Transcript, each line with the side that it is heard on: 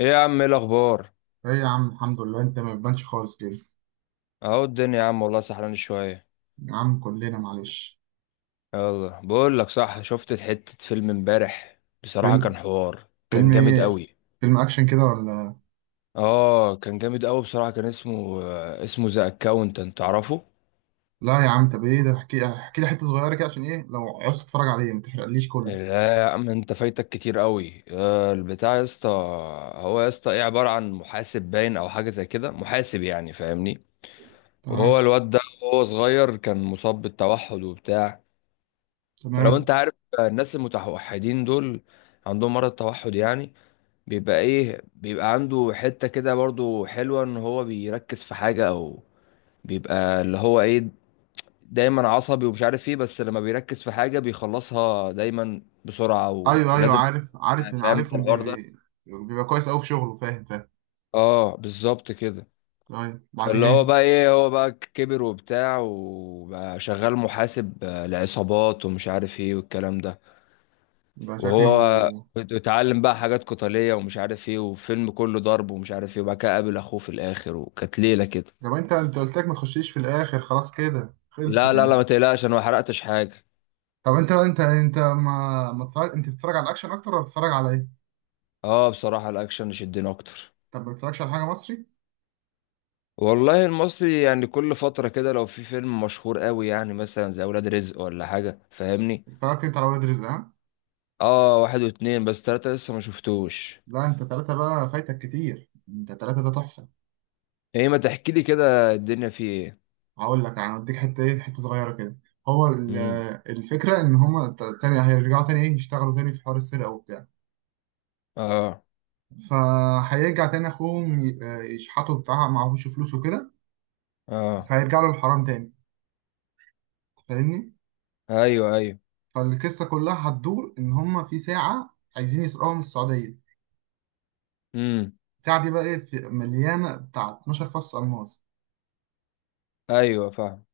left: ايه يا عم، ايه الاخبار؟
right: ايه يا عم، الحمد لله. انت ما بتبانش خالص كده.
left: اهو الدنيا يا عم، والله سحران شويه.
right: يا عم كلنا معلش.
left: يلا بقول لك، صح، شفت حته فيلم امبارح، بصراحه كان
right: فيلم؟
left: حوار، كان
right: فيلم
left: جامد
right: ايه؟
left: قوي.
right: فيلم اكشن كده ولا؟
left: اه، كان جامد قوي بصراحه. كان اسمه ذا اكاونتنت، تعرفه؟
right: لا يا عم، طب ايه ده، احكي لي حته صغيره كده، عشان ايه لو عايز تتفرج عليه ما تحرقليش كله.
left: لا يا عم، انت فايتك كتير قوي، البتاع يا اسطى. هو يا اسطى ايه، عباره عن محاسب، باين او حاجه زي كده، محاسب يعني، فاهمني. وهو
right: تمام.
left: الواد ده وهو صغير كان مصاب بالتوحد وبتاع. فلو انت
right: تمام.
left: عارف الناس المتوحدين دول، عندهم مرض التوحد يعني، بيبقى ايه، بيبقى عنده حتة كده برضو حلوة ان هو بيركز في حاجة، او بيبقى اللي هو ايه، دايما عصبي ومش عارف ايه، بس لما بيركز في حاجة بيخلصها دايما بسرعة،
right: ايوه، ايوه،
left: ولازم.
right: عارف
left: فاهم انت
right: عارفهم، بي
left: الحوار ده؟
right: بي. بيبقى كويس قوي في شغله. فاهم، فاهم.
left: اه، بالظبط كده.
right: طيب بعد
left: فاللي
right: كده.
left: هو بقى ايه، هو بقى كبر وبتاع، وبقى شغال محاسب لعصابات ومش عارف ايه والكلام ده.
right: يبقى
left: وهو
right: شكله.
left: اتعلم بقى حاجات قتالية ومش عارف ايه، وفيلم كله ضرب ومش عارف ايه، وبعد كده قابل اخوه في الاخر، وكانت ليلة كده.
right: طب انت قلت لك ما تخشيش في الاخر، خلاص كده
left: لا
right: خلصت
left: لا لا،
right: يعني.
left: ما تقلقش، انا ما حرقتش حاجة.
right: طب انت ما ما تتفرج... انت بتتفرج على الاكشن اكتر ولا بتتفرج على ايه؟
left: اه، بصراحة الاكشن شدني اكتر.
right: طب ما بتتفرجش على حاجه مصري؟
left: والله المصري يعني كل فترة كده، لو في فيلم مشهور قوي يعني، مثلا زي اولاد رزق ولا حاجة، فاهمني.
right: اتفرجت انت على ولاد رزق؟ ها؟
left: اه، واحد واتنين، بس تلاتة لسه ما شفتوش.
right: لا انت ثلاثة بقى فايتك كتير، انت ثلاثة ده تحفة.
left: ايه ما تحكي لي كده الدنيا فيه ايه؟
right: هقول لك يعني، اديك حتة ايه، حتة صغيرة كده. هو
left: امم.
right: الفكرة ان هما تاني هيرجعوا تاني ايه يشتغلوا تاني في حوار السرقة وبتاع.
left: اه،
right: فهيرجع تاني اخوهم يشحتوا بتاع، معهوش فلوس وكده.
left: اه.
right: فهيرجع له الحرام تاني. فاهمني؟
left: ايوه، ايوه.
right: فالقصة كلها هتدور ان هما في ساعة عايزين يسرقوها من السعودية.
left: امم.
right: الساعة دي بقى ايه مليانة بتاع 12 فص ألماس.
left: ايوه، فاهم.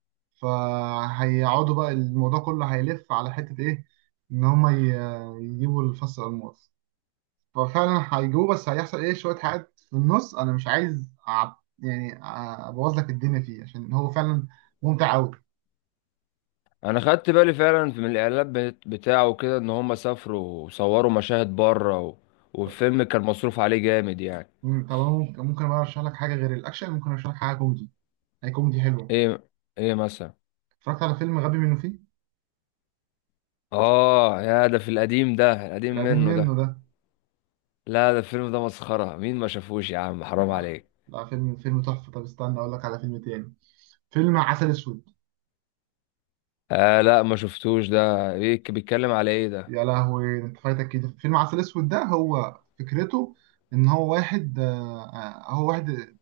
right: فهيقعدوا بقى، الموضوع كله هيلف على حتة إيه، إن هما يجيبوا الفص الألماس. ففعلا هيجيبوه، بس هيحصل إيه شوية حاجات في النص، أنا مش عايز أعب يعني، أبوظ لك الدنيا فيه، عشان هو فعلا ممتع أوي.
left: انا خدت بالي فعلا من الاعلان بتاعه كده، ان هم سافروا وصوروا مشاهد بره،
right: طب
left: والفيلم كان مصروف عليه جامد يعني.
right: طب أنا ممكن، بقى أرشح لك حاجة غير الأكشن، ممكن أرشح لك حاجة كوميدي. هي كوميدي حلوة.
left: ايه ايه مثلا؟
right: اتفرجت على فيلم غبي منه فيه.
left: اه يا، ده في القديم، ده القديم
right: القديم
left: منه
right: منه
left: ده.
right: ده.
left: لا ده الفيلم ده مسخرة، مين ما شافوش يا عم، حرام
right: آه،
left: عليك.
right: لا، فيلم تحفة. طب استنى أقول لك على فيلم تاني. فيلم عسل أسود.
left: آه، لا ما شفتوش ده. بيك بيتكلم على ايه ده؟
right: يا لهوي، انت فايتك كده. فيلم عسل اسود ده هو فكرته ان هو واحد، هو واحد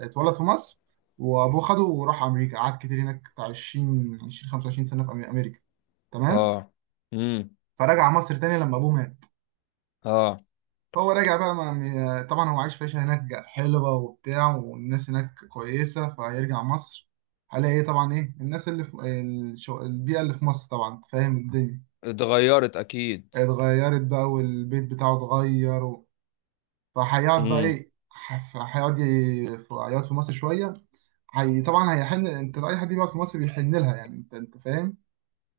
right: اتولد في مصر، وابوه خده وراح امريكا، قعد كتير هناك بتاع 20 20 25 سنه في امريكا. تمام.
left: اه. امم.
right: فرجع مصر تاني لما ابوه مات.
left: اه.
right: فهو راجع بقى طبعا هو عايش في عيشه هناك حلوه وبتاع، والناس هناك كويسه، فهيرجع مصر، هلاقي ايه، طبعا ايه الناس اللي في البيئه اللي في مصر، طبعا أنت فاهم الدنيا
left: اتغيرت اكيد.
right: اتغيرت بقى، والبيت بتاعه اتغير. فهيقعد بقى
left: امم.
right: ايه هيقعد في مصر شويه. هي طبعا هيحن، انت اي حد بيقعد في مصر بيحن لها يعني، انت فاهم.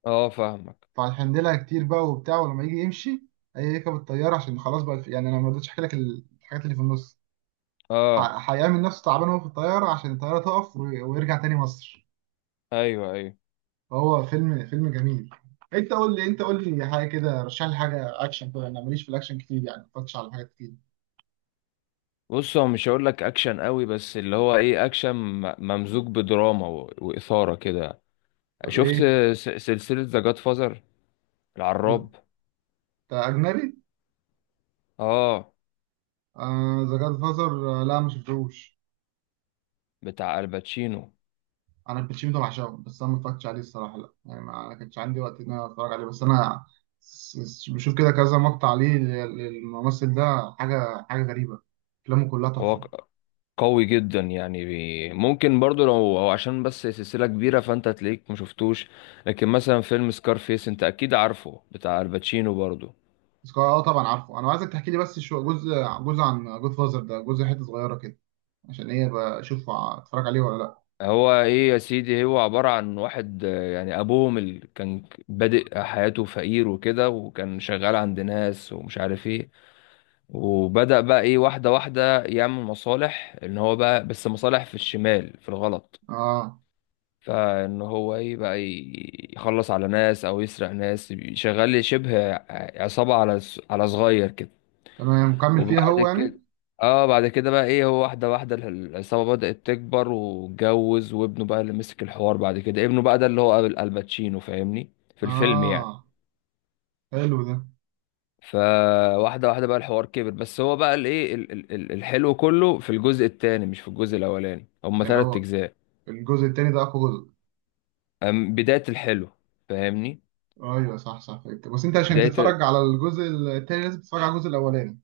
left: اه، فاهمك.
right: فهيحن لها كتير بقى وبتاع، ولما يجي يمشي هيركب الطياره، عشان خلاص بقى، يعني انا ما رضيتش احكي لك الحاجات اللي في النص.
left: اه،
right: هيعمل نفسه تعبان وهو في الطياره عشان الطياره تقف ويرجع تاني مصر.
left: ايوه، ايوه.
right: فهو فيلم جميل. انت قول لي حاجه كده، رشح لي حاجه اكشن كده، انا ماليش في الاكشن كتير يعني، ما اتفرجتش على حاجات كتير.
left: بص، هو مش هقول لك اكشن قوي، بس اللي هو ايه، اكشن ممزوج بدراما واثاره كده.
right: طب
left: شفت
right: ايه؟
left: سلسله ذا جاد فازر،
right: انت
left: العراب؟
right: اجنبي؟
left: اه،
right: آه ذا جاد فازر، لا ما شفتهوش.
left: بتاع الباتشينو.
right: انا الباتشينو ده بعشقه، بس انا ما اتفرجتش عليه الصراحه، لا يعني ما كانش عندي وقت ان انا اتفرج عليه، بس انا بشوف كده كذا مقطع عليه، للممثل ده، حاجه غريبه، افلامه كلها
left: هو
right: تحفه.
left: قوي جدا يعني، ممكن برضو، لو هو عشان بس سلسله كبيره، فانت تلاقيك ما شفتوش. لكن مثلا فيلم سكارفيس انت اكيد عارفه، بتاع الباتشينو برضو.
right: بس اه طبعا عارفه، انا عايزك تحكي لي بس شو جزء، جزء عن جود فازر ده، جزء حته صغيره كده، عشان ايه، بشوف اتفرج عليه ولا لا.
left: هو ايه يا سيدي، هو عبارة عن واحد، يعني ابوهم اللي كان بادئ حياته فقير وكده، وكان شغال عند ناس ومش عارف ايه. وبدأ بقى ايه، واحدة واحدة، يعمل مصالح، ان هو بقى بس مصالح في الشمال في الغلط.
right: اه
left: فان هو ايه، بقى يخلص على ناس او يسرق ناس، شغال شبه عصابة، على صغير كده.
right: تمام، مكمل فيها
left: وبعد
right: هو يعني.
left: كده، اه، بعد كده بقى ايه، هو واحده واحده العصابه بدأت تكبر واتجوز، وابنه بقى اللي مسك الحوار بعد كده، ابنه بقى ده اللي هو الباتشينو، فاهمني، في الفيلم يعني.
right: اه حلو ده.
left: فواحده واحده بقى الحوار كبر، بس هو بقى الايه، الحلو كله في الجزء الثاني مش في الجزء الاولاني. هما
right: يعني
left: ثلاث
right: هو
left: اجزاء.
right: الجزء التاني ده اقوى جزء؟
left: بدايه الحلو، فاهمني،
right: ايوه، صح، صح، فهمت. بس انت عشان
left: بدايه.
right: تتفرج على الجزء التاني لازم تتفرج على الجزء الاولاني.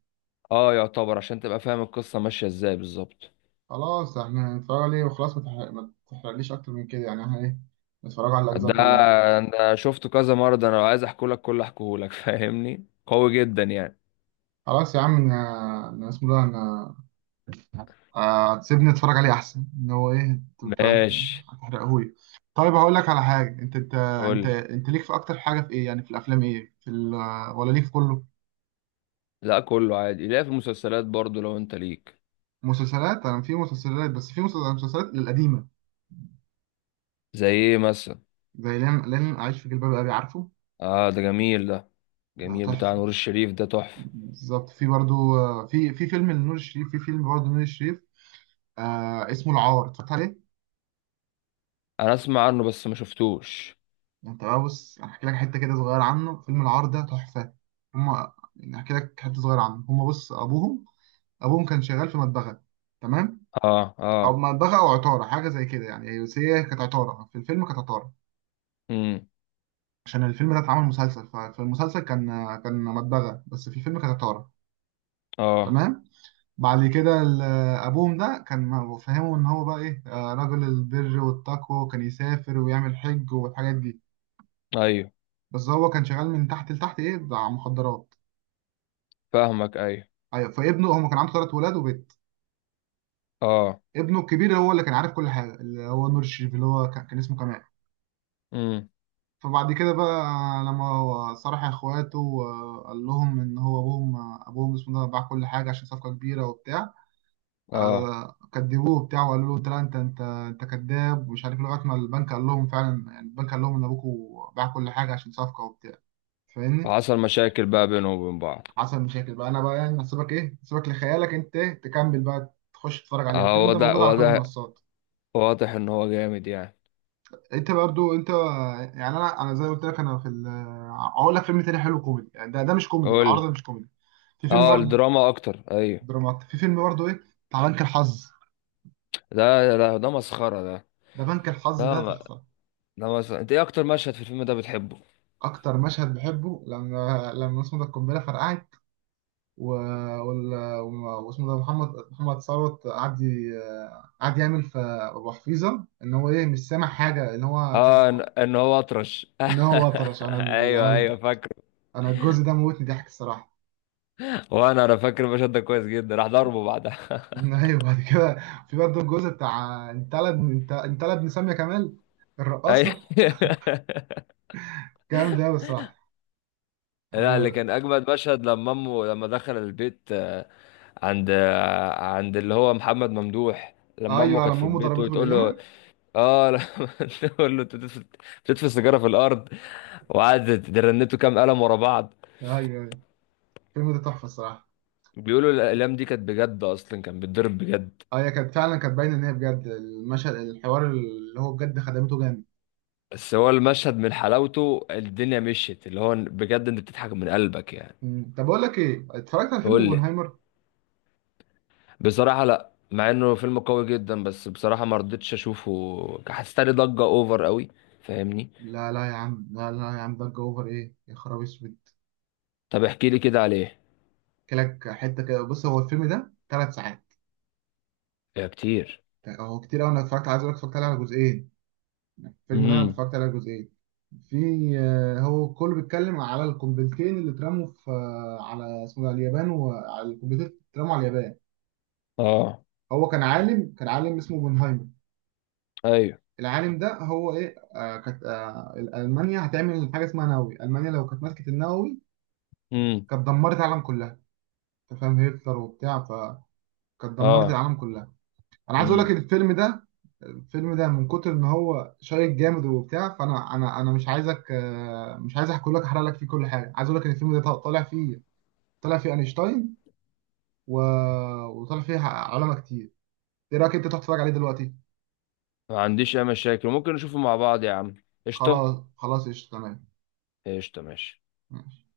left: اه، يعتبر عشان تبقى فاهم القصه ماشيه ازاي بالظبط.
right: خلاص، احنا هنتفرج عليه وخلاص، ما تحرقليش اكتر من كده يعني، احنا ايه نتفرج على الاجزاء
left: ده
right: كلها.
left: انا شفته كذا مره، ده انا لو عايز احكولك كله احكولك فاهمني، قوي جدا يعني.
right: خلاص يا عم، انا اسمه ده انا، سيبني اتفرج عليه احسن، ان هو ايه، انت
left: ماشي.
right: هتحرقهولي. طيب هقول لك على حاجه، انت انت انت
left: قول.
right: انت ليك في اكتر حاجه في ايه يعني، في الافلام ايه، في ولا ليك في كله؟
left: لا كله عادي، لا في المسلسلات برضو لو انت ليك.
right: مسلسلات. انا في مسلسلات، بس في مسلسلات القديمه،
left: زي ايه مثلا؟
right: زي لن اعيش في جلباب ابي، عارفه؟
left: اه، ده جميل ده،
right: ده
left: جميل بتاع
right: تحفه.
left: نور الشريف، ده تحفة.
right: بالظبط في برضو، في فيلم لنور الشريف، في فيلم برضو نور الشريف، اسمه العار، اتفرجت عليه؟
left: انا اسمع عنه بس ما شفتوش.
right: انت بقى بص، احكي لك حته كده صغيره عنه. فيلم العار ده تحفه. هما يعني، احكي لك حته صغيره عنه، هما بص ابوهم، كان شغال في مدبغه. تمام.
left: اه،
right: او
left: اه.
right: مدبغه او عطاره حاجه زي كده يعني، بس هي كانت عطاره، في الفيلم كانت عطاره،
left: امم.
right: عشان الفيلم ده اتعمل مسلسل، ففي المسلسل كان، مدبغه، بس في الفيلم كانت عطاره.
left: اه،
right: تمام. بعد كده ابوهم ده كان فهمه ان هو بقى ايه، رجل البر والتقوى، وكان يسافر ويعمل حج والحاجات دي،
left: ايوه،
right: بس هو كان شغال من تحت لتحت ايه بتاع مخدرات.
left: فاهمك. ايوه.
right: ايوه، فابنه هو كان عنده 3 ولاد وبنت.
left: اه.
right: ابنه الكبير هو اللي كان عارف كل حاجه، اللي هو نور الشريف، اللي هو كان اسمه كمال.
left: امم.
right: فبعد كده بقى لما هو صرح اخواته وقال لهم ان هو ابوهم، ابوهم اسمه ده باع كل حاجه عشان صفقه كبيره وبتاع،
left: اه.
right: كدبوه بتاعه وقالوا له انت لا، انت كذاب ومش عارف إيه، لغايه ما البنك قال لهم فعلا يعني، البنك قال لهم ان ابوكوا باع كل حاجه عشان صفقه وبتاع. فاهمني.
left: وحصل مشاكل بقى بينهم وبين بعض.
right: حصل مشاكل بقى، انا بقى يعني هسيبك ايه، هسيبك لخيالك انت، تكمل بقى، تخش تتفرج عليه،
left: اه،
right: الفيلم ده
left: واضح،
right: موجود على كل
left: واضح،
right: المنصات.
left: واضح ان هو جامد يعني.
right: انت برضو انت، يعني انا زي ما قلت لك، انا في هقول لك فيلم تاني حلو كوميدي يعني، ده مش كوميدي، العرض
left: قول.
right: ده مش كوميدي. في فيلم
left: اه،
right: برضه،
left: الدراما اكتر، ايوه.
right: درامات، في فيلم برضه ايه، بتاع بنك الحظ.
left: ده مسخرة ده.
right: ده بنك الحظ
left: ده
right: ده تحفه.
left: ده مثلا، انت ايه اكتر مشهد في الفيلم ده بتحبه؟
right: اكتر مشهد بحبه لما اسمه ده القنبله فرقعت، و... واسمه ده محمد، ثروت قعد قعد يعمل في ابو حفيظه ان هو ايه مش سامع حاجه، ان هو كانت،
left: اه، إن هو اطرش
right: ان هو وطرش.
left: ايوه، ايوه، فاكره.
right: انا الجزء ده موتني ضحك الصراحه.
left: وانا فاكر المشهد ده كويس جدا، راح ضربه بعدها.
right: ايوه بعد كده، في برضه الجزء بتاع انت، لا ابن ساميه كمال
left: ايوه
right: الرقاصه. جامد ده بصراحه.
left: لا، اللي
right: انا.
left: كان اجمد مشهد لما دخل البيت، عند اللي هو محمد ممدوح، لما امه
right: ايوه،
left: كانت في
right: لما امه
left: البيت
right: ضربته
left: وتقول له.
right: بالقلمه.
left: اه، لما تقول له انت بتدفن سيجاره في الارض، وقعدت رنته كام قلم ورا بعض.
right: ايوه، أيوة. الفيلم ده تحفه الصراحه.
left: بيقولوا الأقلام دي كانت بجد، أصلا كان بيتضرب بجد.
right: اه هي كانت فعلا، كانت باينه ان هي بجد، المشهد، الحوار اللي هو بجد خدمته جامد.
left: بس هو المشهد من حلاوته الدنيا مشيت، اللي هو بجد انت بتضحك من قلبك يعني.
right: مم. طب اقول لك ايه، اتفرجت على فيلم
left: قول لي.
right: اوبنهايمر؟
left: بصراحة لا، مع انه فيلم قوي جدا، بس بصراحة ما رضيتش اشوفه، حسيت لي ضجة اوفر قوي، فاهمني.
right: لا، لا يا عم، لا، لا يا عم، ضجه اوفر ايه يا خراب اسود.
left: طب احكي لي كده عليه.
right: كلك حته كده، بص هو الفيلم ده 3 ساعات.
left: يا كتير.
right: هو كتير قوي، انا اتفرجت، عايز اقول لك اتفرجت عليه على جزئين، الفيلم ده انا
left: امم.
right: اتفرجت عليه على جزئين. في، هو كله بيتكلم على القنبلتين اللي اترموا في، على اسمه ده اليابان، وعلى القنبلتين اللي اترموا على اليابان.
left: اه.
right: هو كان عالم، كان عالم اسمه اوبنهايمر.
left: ايوه.
right: العالم ده هو ايه، كانت، المانيا هتعمل حاجه اسمها نووي، المانيا لو كانت مسكت النووي
left: امم.
right: كانت دمرت العالم كلها، انت فاهم هتلر وبتاع، فكانت دمرت
left: اه.
right: العالم كلها. انا عايز اقول لك
left: امم.
right: الفيلم ده، الفيلم ده من كتر ان هو شيق جامد وبتاع، فانا انا مش عايزك، مش عايز احكي لك، احرق لك فيه كل حاجه، عايز اقول لك ان الفيلم ده طالع فيه، طالع فيه اينشتاين و... وطالع فيه علماء كتير. ايه رايك انت تروح تتفرج عليه دلوقتي؟
left: ما عنديش اي مشاكل، ممكن نشوفه مع بعض يا عم، قشطة.
right: خلاص، خلاص، قشطة تمام.
left: قشطة، ماشي.
right: ماشي.